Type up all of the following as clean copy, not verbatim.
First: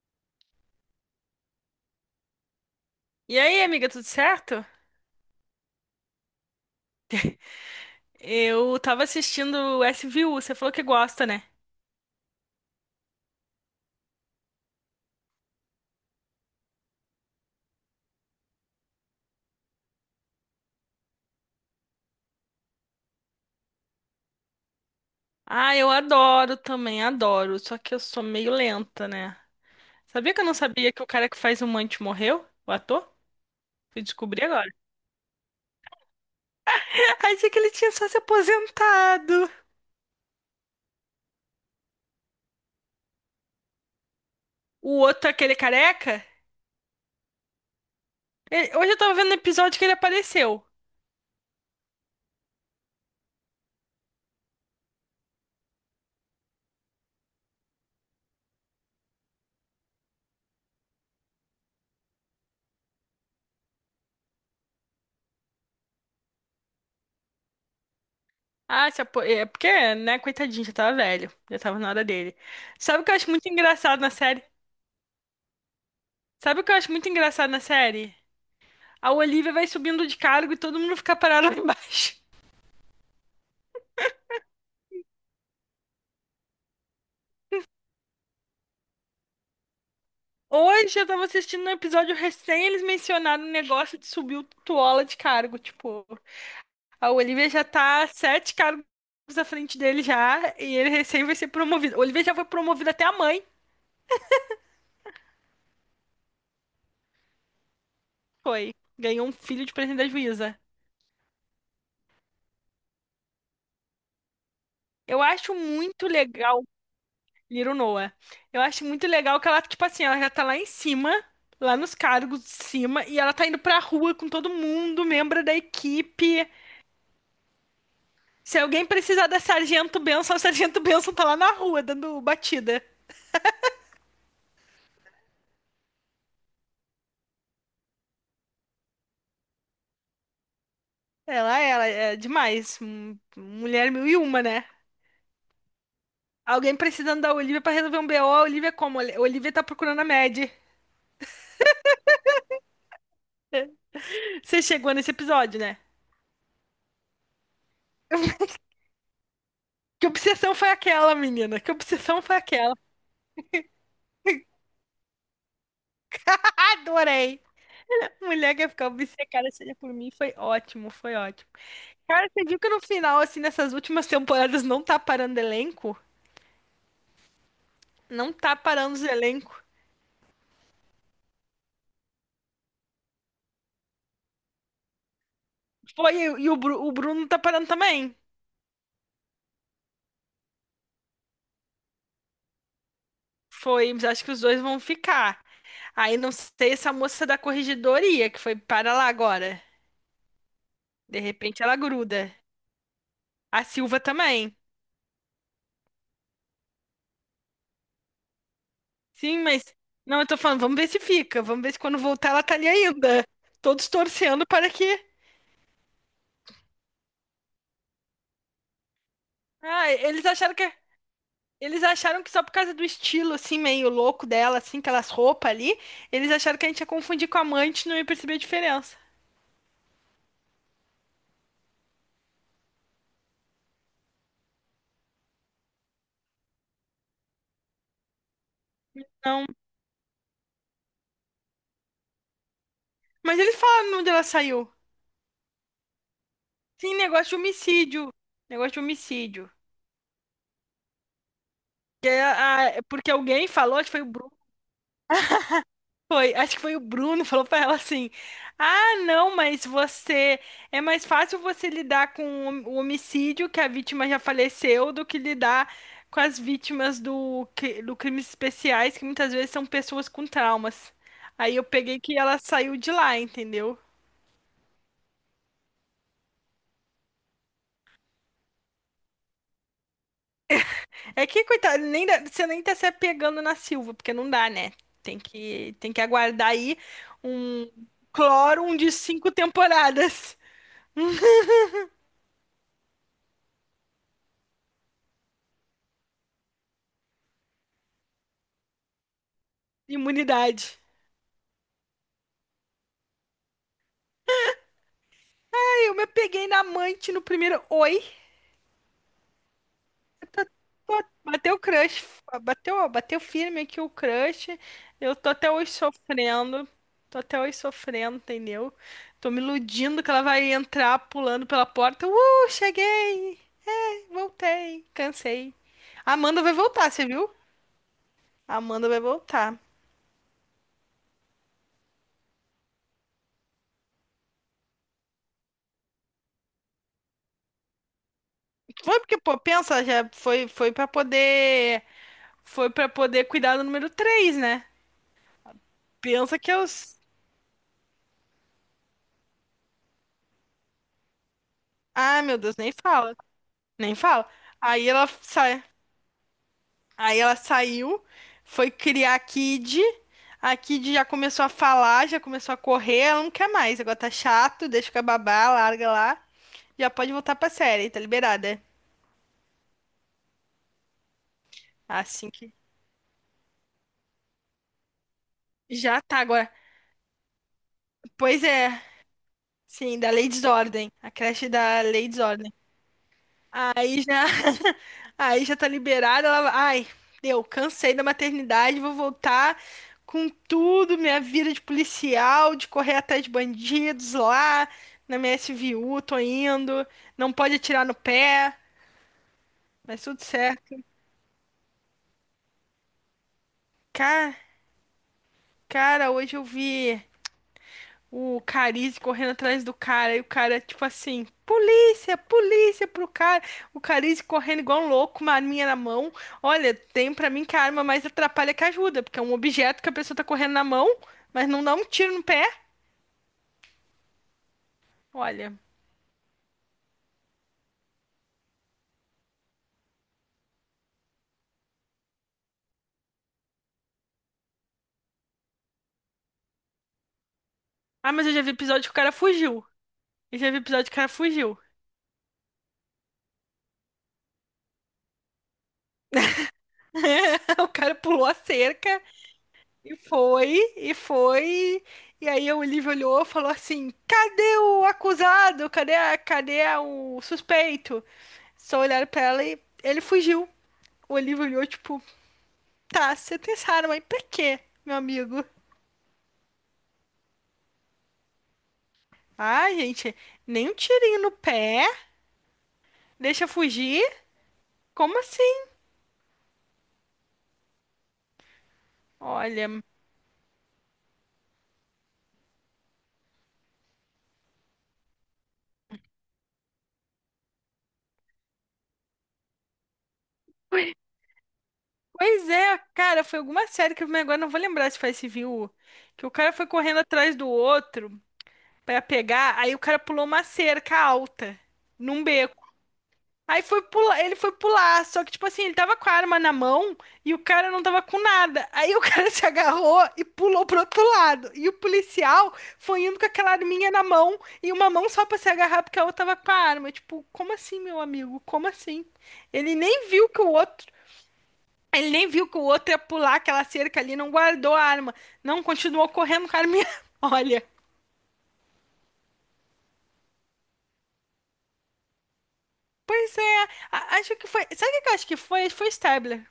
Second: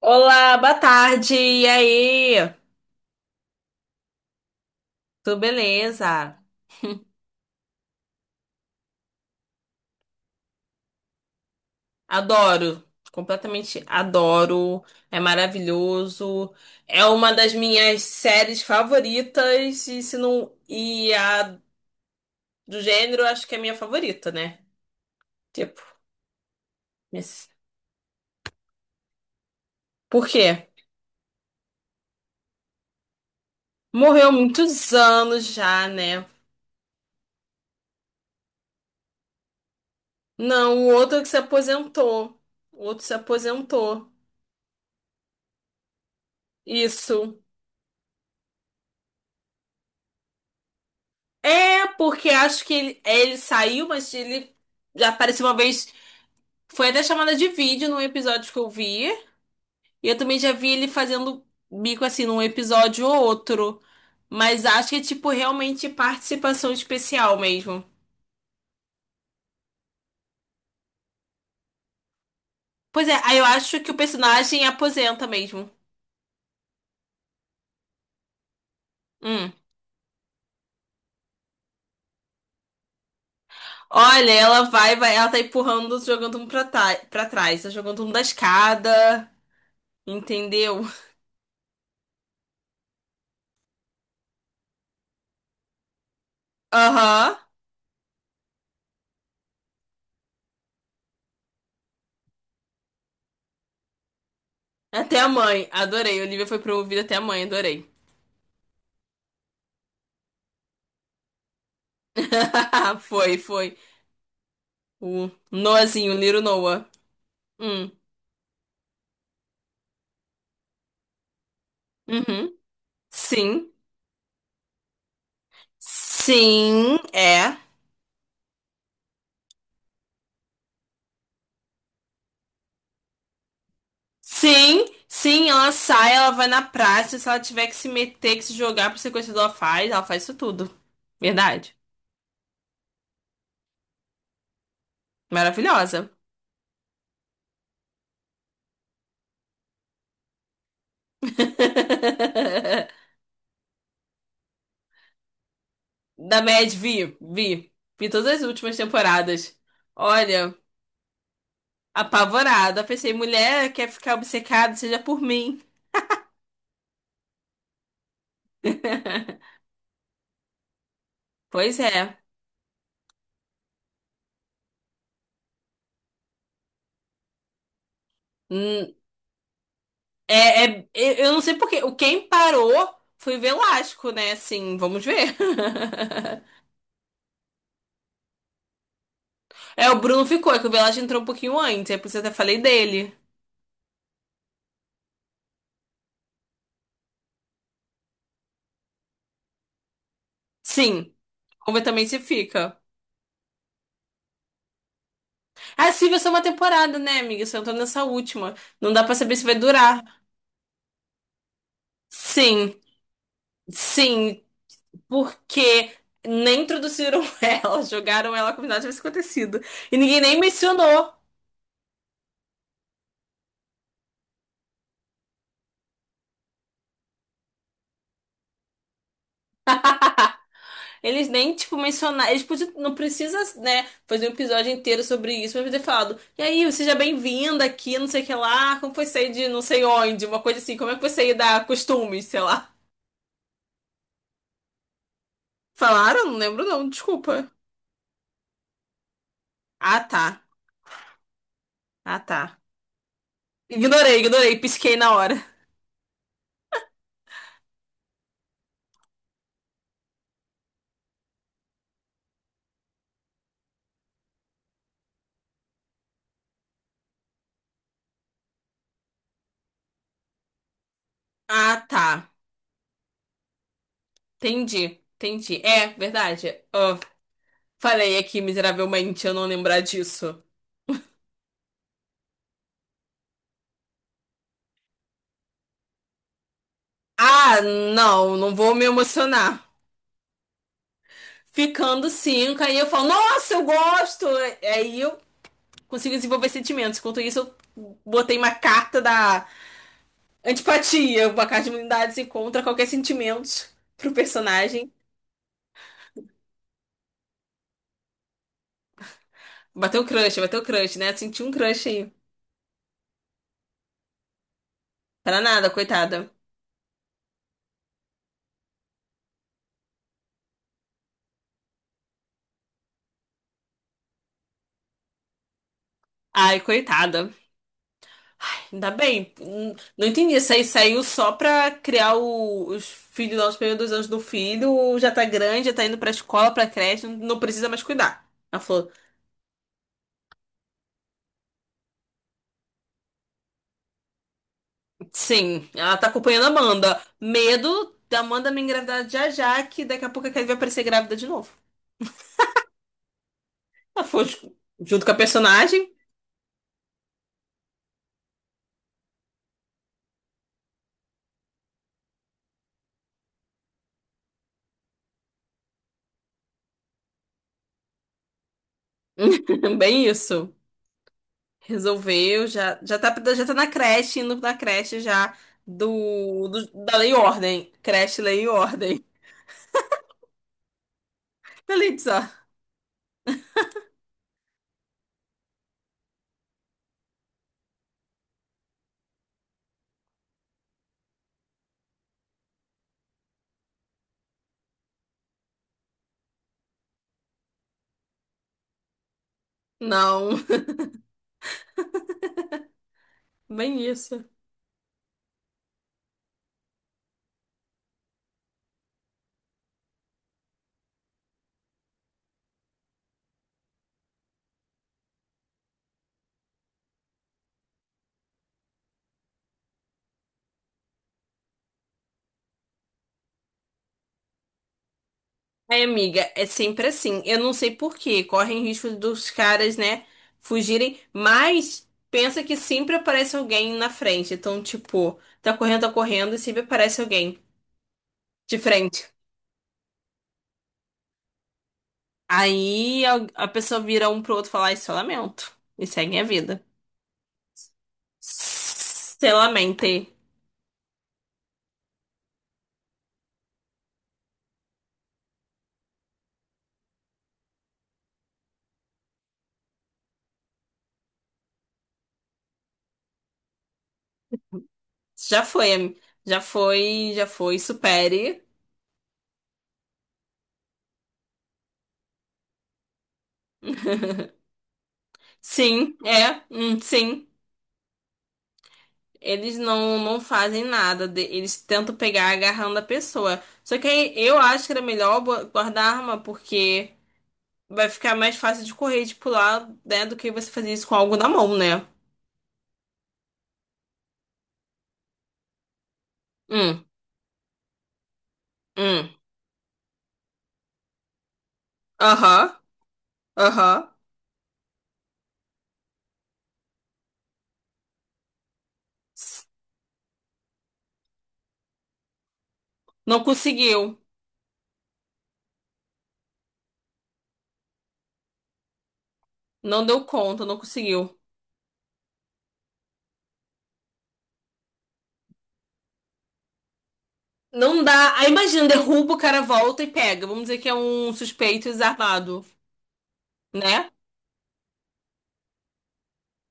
Olá, boa tarde. E aí? E aí, amiga, tudo certo? Tudo beleza? Eu tava assistindo SVU, você falou que gosta, né? Adoro. Completamente adoro. É maravilhoso. É uma das minhas séries favoritas e se não e a do gênero, acho que é a minha favorita, né? Ah, Tipo, eu adoro também, esse- adoro. Só que eu sou meio lenta, né? por Sabia que eu quê? não sabia que o cara que faz o Mandy morreu? O ator? Fui Morreu descobrir agora. muitos anos já, né? Achei que ele tinha só se aposentado. Não, o outro que se aposentou. O outro se aposentou. O outro, aquele careca? Isso. Hoje eu tava vendo o episódio que ele apareceu. É, porque acho que ele saiu, mas ele já apareceu uma vez. Foi até chamada de vídeo num episódio que eu vi. E eu também já vi ele fazendo bico assim num episódio ou outro. Mas acho que é tipo realmente participação especial mesmo. Ah, se apo... é porque, né, coitadinho, já tava velho. Já tava na hora dele. Sabe o Pois que é, eu acho aí eu muito acho que o engraçado na série? personagem aposenta mesmo. Sabe o que eu acho muito engraçado na série? A Hum. Olivia vai subindo de cargo e todo mundo fica parado lá embaixo. Olha, ela vai, ela tá empurrando, jogando um pra, pra trás, tá jogando um da escada, entendeu? Hoje eu tava assistindo um episódio recém, eles mencionaram o negócio de subir o Tuola de cargo. Tipo, a Aham. Olivia já tá sete cargos à frente dele já, e ele recém vai ser promovido. A Olivia já foi promovida até a mãe, Até a mãe, adorei. Olivia foi pro ouvido até a mãe, adorei. foi. Ganhou um filho de presente da juíza. Foi, foi. Eu O acho muito Noahzinho, o Little legal Noah. Little Hum. Noah. Eu acho muito legal que ela, tipo assim, ela já tá lá em cima, lá nos cargos de Uhum. cima, e ela tá indo Sim. pra rua com todo mundo, membro da equipe. Sim, é. Se alguém precisar da Sargento Benção, a Sargento Benção tá lá na rua dando batida. Sim, sim, ela sai, ela vai na praça. Se ela tiver que se meter, que se jogar pro sequestrador, ela faz isso tudo. Ela, Verdade. ela, é demais. Mulher mil e uma, né? Maravilhosa. Alguém precisando da Olivia pra resolver um BO, a Olivia é como? A Olivia tá procurando a Mad. Você chegou nesse episódio, né? Da Mad, vi, vi. Vi todas as últimas temporadas. Que Olha, obsessão foi aquela, menina? Que obsessão foi aquela? apavorada. Pensei, mulher quer ficar obcecada, seja por mim. Adorei! Mulher que ia ficar obcecada seja por mim, foi ótimo, foi ótimo. Pois é. Cara, você viu que no final, assim, nessas últimas temporadas, não tá parando elenco? Não tá Hum, parando os elencos. É, é- eu não sei por quê. O quem parou foi o Velasco, né? Assim, vamos ver. Foi, e o, o Bruno tá parando também. É, o Bruno ficou, é que o Velasco entrou um pouquinho antes, é por isso que eu até falei dele. Foi, mas acho que os dois vão ficar. Aí não sei essa moça da corregedoria que foi para lá agora. Sim, De repente ela vamos ver também se gruda. fica. A Silva também. Ah, Silvia é só uma temporada, né, amiga? Só entrou nessa última. Não dá pra saber Sim, se vai mas. durar. Não, eu tô falando, vamos ver se fica. Vamos ver se quando voltar ela tá ali Sim, ainda. Todos sim, torcendo para que. porque nem introduziram ela, jogaram ela como se nada tivesse acontecido. Ah, E ninguém eles nem acharam que. mencionou. Eles acharam que só por causa do estilo, assim, meio louco dela, assim, aquelas roupas ali, eles acharam que a gente ia confundir com a amante e não ia perceber a diferença. Eles nem, tipo, mencionaram. Eles podiam, não precisa, né, fazer um episódio inteiro sobre isso, mas podia ter falado. E aí, seja bem-vinda aqui, não sei o que lá. Como foi sair Não. de não sei onde? Uma coisa assim, como é que foi sair da costumes, sei lá. Mas eles falaram onde ela saiu. Falaram? Não lembro não, Sim, negócio de desculpa. homicídio. Negócio de homicídio. Ah, tá. Que Ah, é tá. É, porque alguém falou, acho que foi o Ignorei, Bruno, ignorei, pisquei na hora. foi, acho que foi o Bruno, falou pra ela assim: ah, não, mas você é mais fácil você lidar com o homicídio que a vítima já faleceu do que lidar com as vítimas do, do crimes especiais, que muitas vezes são pessoas com traumas. Aí eu Ah, peguei que tá. ela saiu de lá, entendeu? Entendi, entendi. É, verdade. Ah, falei aqui miseravelmente eu não lembrar disso. É que, coitado, nem dá- você nem tá se apegando na Silva, porque não dá, né? Tem que aguardar aí Ah, um não, não vou Clórum me de cinco emocionar. temporadas. Ficando cinco, aí eu falo, nossa, eu gosto! Aí eu consigo desenvolver sentimentos. Enquanto isso, eu botei uma carta da Imunidade. antipatia, uma carta de imunidade contra qualquer sentimento pro personagem. Aí eu me peguei na amante no primeiro oi. Bateu o crush, né? Senti um Bateu o crush crush. aí. Bateu, bateu firme aqui o crush. Eu tô Para até nada, hoje coitada. sofrendo. Tô até hoje sofrendo, entendeu? Tô me iludindo que ela vai entrar pulando pela porta. Cheguei! Voltei. Cansei. A Amanda vai Ai, voltar, você viu? coitada. A Amanda Ainda vai bem. voltar. Não entendi. Isso aí saiu só pra criar os filhos lá, os primeiros dois anos do filho. Já tá grande, já tá indo pra escola, pra creche, não precisa mais cuidar. Ela falou, Foi porque, pô, pensa, já foi, foi para poder. Foi pra poder cuidar do número 3, né? sim, ela tá Pensa acompanhando a que eu Amanda. Medo da Amanda me engravidar já já, que daqui a pouco a Kelly vai aparecer grávida de novo. ah, meu Deus, nem fala, nem Ela foi fala. Aí junto ela com a sai, personagem, aí ela saiu, foi criar a Kid. A Kid já começou a falar, já começou a correr, ela não quer mais. Agora tá chato, deixa com a babá, larga lá. Já pode voltar pra série, tá liberada. bem isso. Assim Resolveu, que já, já tá na creche, indo na creche já já tá do, agora. Da Lei e Ordem. Creche, Lei Pois e é, Ordem. sim, da Lei Desordem, a creche da Lei Elitza. Desordem. Aí já, aí já tá liberada. Ela, ai, deu, cansei da maternidade, vou voltar com tudo, minha vida de policial, de correr atrás de bandidos lá na minha SVU, tô indo. Não pode atirar no pé, mas tudo Não, certo. bem isso. Cara, cara, hoje eu vi. O Carize correndo atrás do cara, e o cara, tipo assim, polícia, polícia pro cara. O Carize correndo igual um louco, uma arminha na mão. Olha, tem pra mim que a arma mais atrapalha que ajuda, porque é um objeto que a pessoa tá correndo na mão, mas não dá um tiro no pé. Olha. Ai, amiga, é sempre assim. Eu não sei por quê. Correm risco dos caras, né, fugirem, mas pensa que sempre aparece alguém na frente. Então, tipo, tá correndo e sempre aparece alguém Ah, mas eu já vi de episódio que o frente. cara fugiu. Eu já vi episódio que o cara fugiu. Aí a pessoa vira um pro outro e fala, isso eu lamento. E segue a vida. O cara pulou a cerca Se e lamente. foi, e foi. E aí o Olivia olhou e falou assim: cadê o acusado? Cadê, a, o suspeito? Só olharam pra ela e ele fugiu. O Olívio olhou, tipo, tá, você tem essa arma aí pra quê, meu Já amigo? foi, já foi, já foi, supere. Ah, gente, nem um tirinho no pé, deixa fugir? Como assim? Sim, é, sim. Eles Olha, não, não fazem nada, eles tentam pegar agarrando a pessoa. Só que aí eu acho que era melhor guardar a arma, porque vai ficar mais fácil de correr e de pular, né, do que você fazer isso com algo na mão, né? pois é, cara, foi alguma série que eu agora não vou lembrar se foi Civil, que o cara foi Hum, correndo atrás do outro pra hum, pegar, aí o cara pulou uma cerca alta num aham, beco. Aí foi aham. pular, ele foi pular, só que tipo assim, ele tava com a arma na mão e o cara não tava com nada. Aí o cara se agarrou e pulou pro outro lado. E o policial foi indo Não com aquela arminha conseguiu, na mão e uma mão só pra se agarrar porque a outra tava com a arma. Tipo, como assim, meu amigo? Como assim? Ele não deu nem viu que conta, o não outro, conseguiu. ele nem viu que o outro ia pular aquela cerca ali, não guardou a arma. Não, continuou correndo com a arminha. Olha, Não dá. Aí imagina, derruba, o cara volta e pega. Vamos dizer que é um suspeito desarmado, pois é, né? Acho que foi, sabe o que eu acho que foi? Foi Stabler.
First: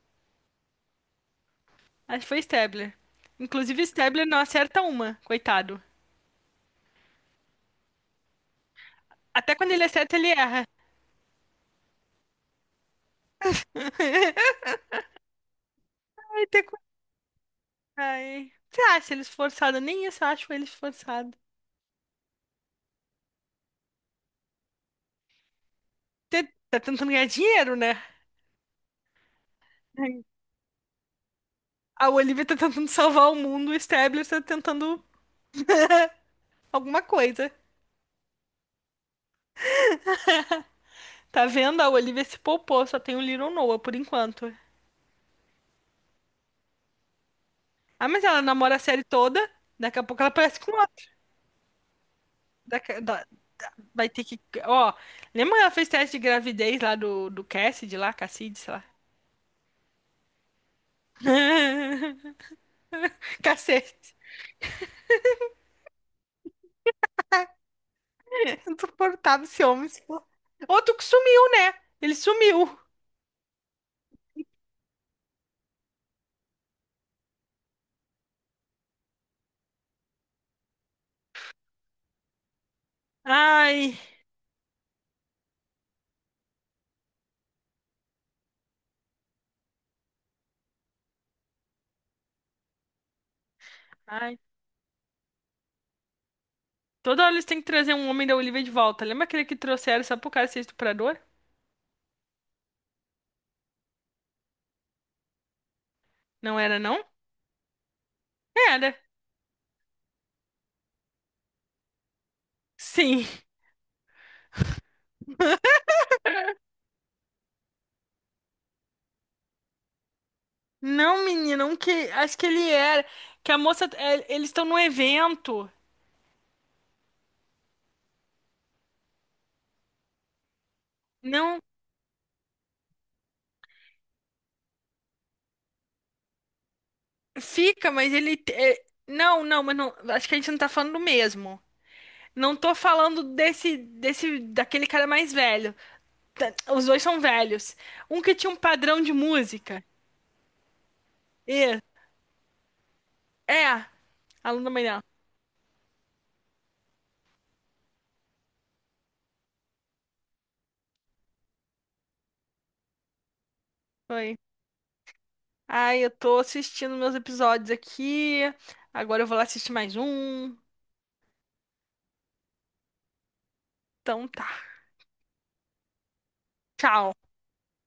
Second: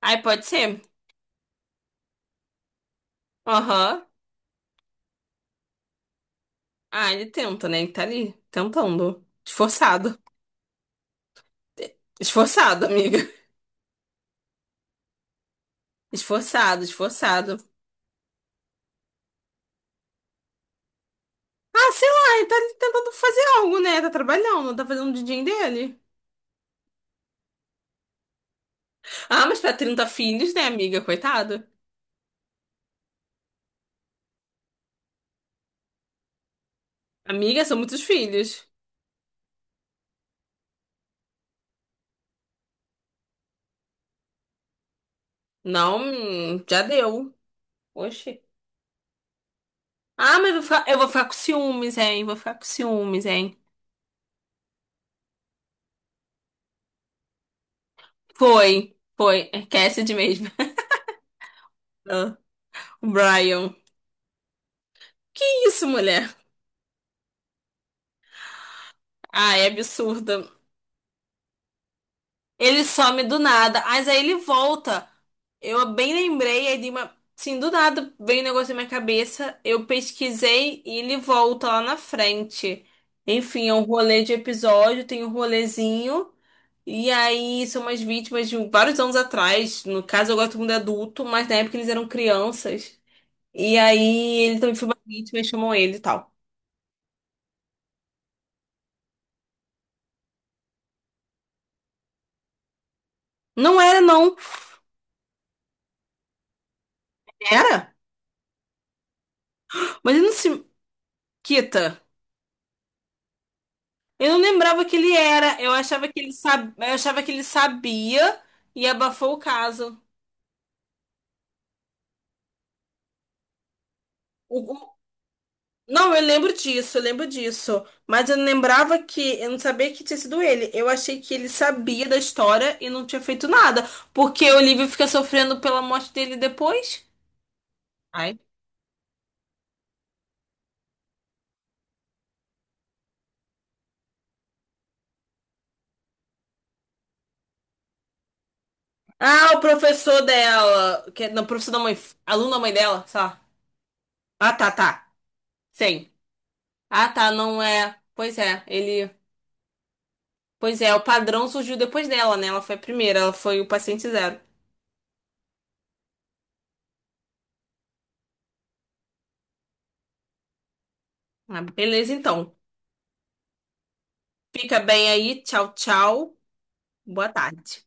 Aí pode ser. Acho que foi Stabler. Inclusive, Aham. Stabler não acerta uma, coitado. Ah, ele tenta, né? Ele tá ali, tentando. Até quando ele acerta, Esforçado. ele erra. Esforçado, amiga. Ai, tem co- Esforçado, esforçado. Ai. Você acha ele esforçado? Nem isso eu acho ele esforçado. Ah, sei lá, ele tá ali tentando fazer algo, né? Tá trabalhando, tá fazendo o din dele. Você tá tentando ganhar dinheiro, né? Ah, mas pra 30 Ai. filhos, né, amiga? Coitado. A Olivia tá tentando salvar o mundo, o Stabler tá tentando alguma coisa. Amiga, são muitos filhos. Tá vendo? A Olivia se poupou, só tem o Little Noah por enquanto. Não, já deu. Ah, mas ela Oxi. namora a série toda, daqui a pouco ela Ah, mas aparece com eu vou outro. ficar com ciúmes, hein? Vou ficar com Daqui- ciúmes, da- hein? vai ter que. Ó, lembra que ela fez teste de gravidez lá do, do Cassidy, lá, Cassidy, sei lá. Foi, foi. É Cassidy mesmo. O Brian. Cacete. Que isso, mulher? Insuportável Ah, esse é homem. Absurdo. Outro que sumiu, né? Ele sumiu. Ele some do nada, mas aí ele volta. Eu bem lembrei, aí de uma. Sim, do nada veio um negócio na minha cabeça. Eu pesquisei e ele volta lá na frente. Enfim, é um Ai, rolê de episódio, tem um rolezinho. E aí são umas vítimas de um, vários anos atrás. No caso, agora todo mundo é adulto, mas na época eles eram crianças. E aí ai. ele também foi uma vítima e chamam ele e tal. Toda hora eles têm que trazer um homem da Olivia de volta. Lembra aquele que trouxeram só pro cara ser estuprador? Não era, não. Não era, não? Era? Era. Mas ele não se quita. Sim. Eu não lembrava que ele era. Eu achava que ele sab... eu achava que ele sabia e abafou o caso. Não, menina, um que. Acho que ele era. Que a moça. É, eles estão O- num o- evento. Não, eu lembro disso, eu lembro disso. Mas eu não lembrava que. Eu não sabia que tinha sido ele. Eu achei que ele Não. sabia da história e não tinha feito nada. Porque o Olivia fica sofrendo pela morte dele depois. Fica, mas Ai, ele. É, não, não, mas não. Acho que a gente não tá falando do mesmo. Não tô falando desse, desse, daquele cara mais velho. Tá, os dois são velhos. Um que tinha um padrão de ah, o música. professor dela. Não, professor da E mãe. Aluno da mãe dela, sei lá. é, Ah, tá, aluno melhor. tá. Sim. Ah, tá, não é. Pois é, ele. Pois é, o padrão surgiu depois dela, né? Ela foi a primeira, ela foi o paciente Foi. zero. Ai, eu tô assistindo meus episódios aqui. Agora eu vou lá assistir mais um. Ah, beleza, então. Então tá. Fica bem aí. Tchau, tchau. Tchau. Boa tarde.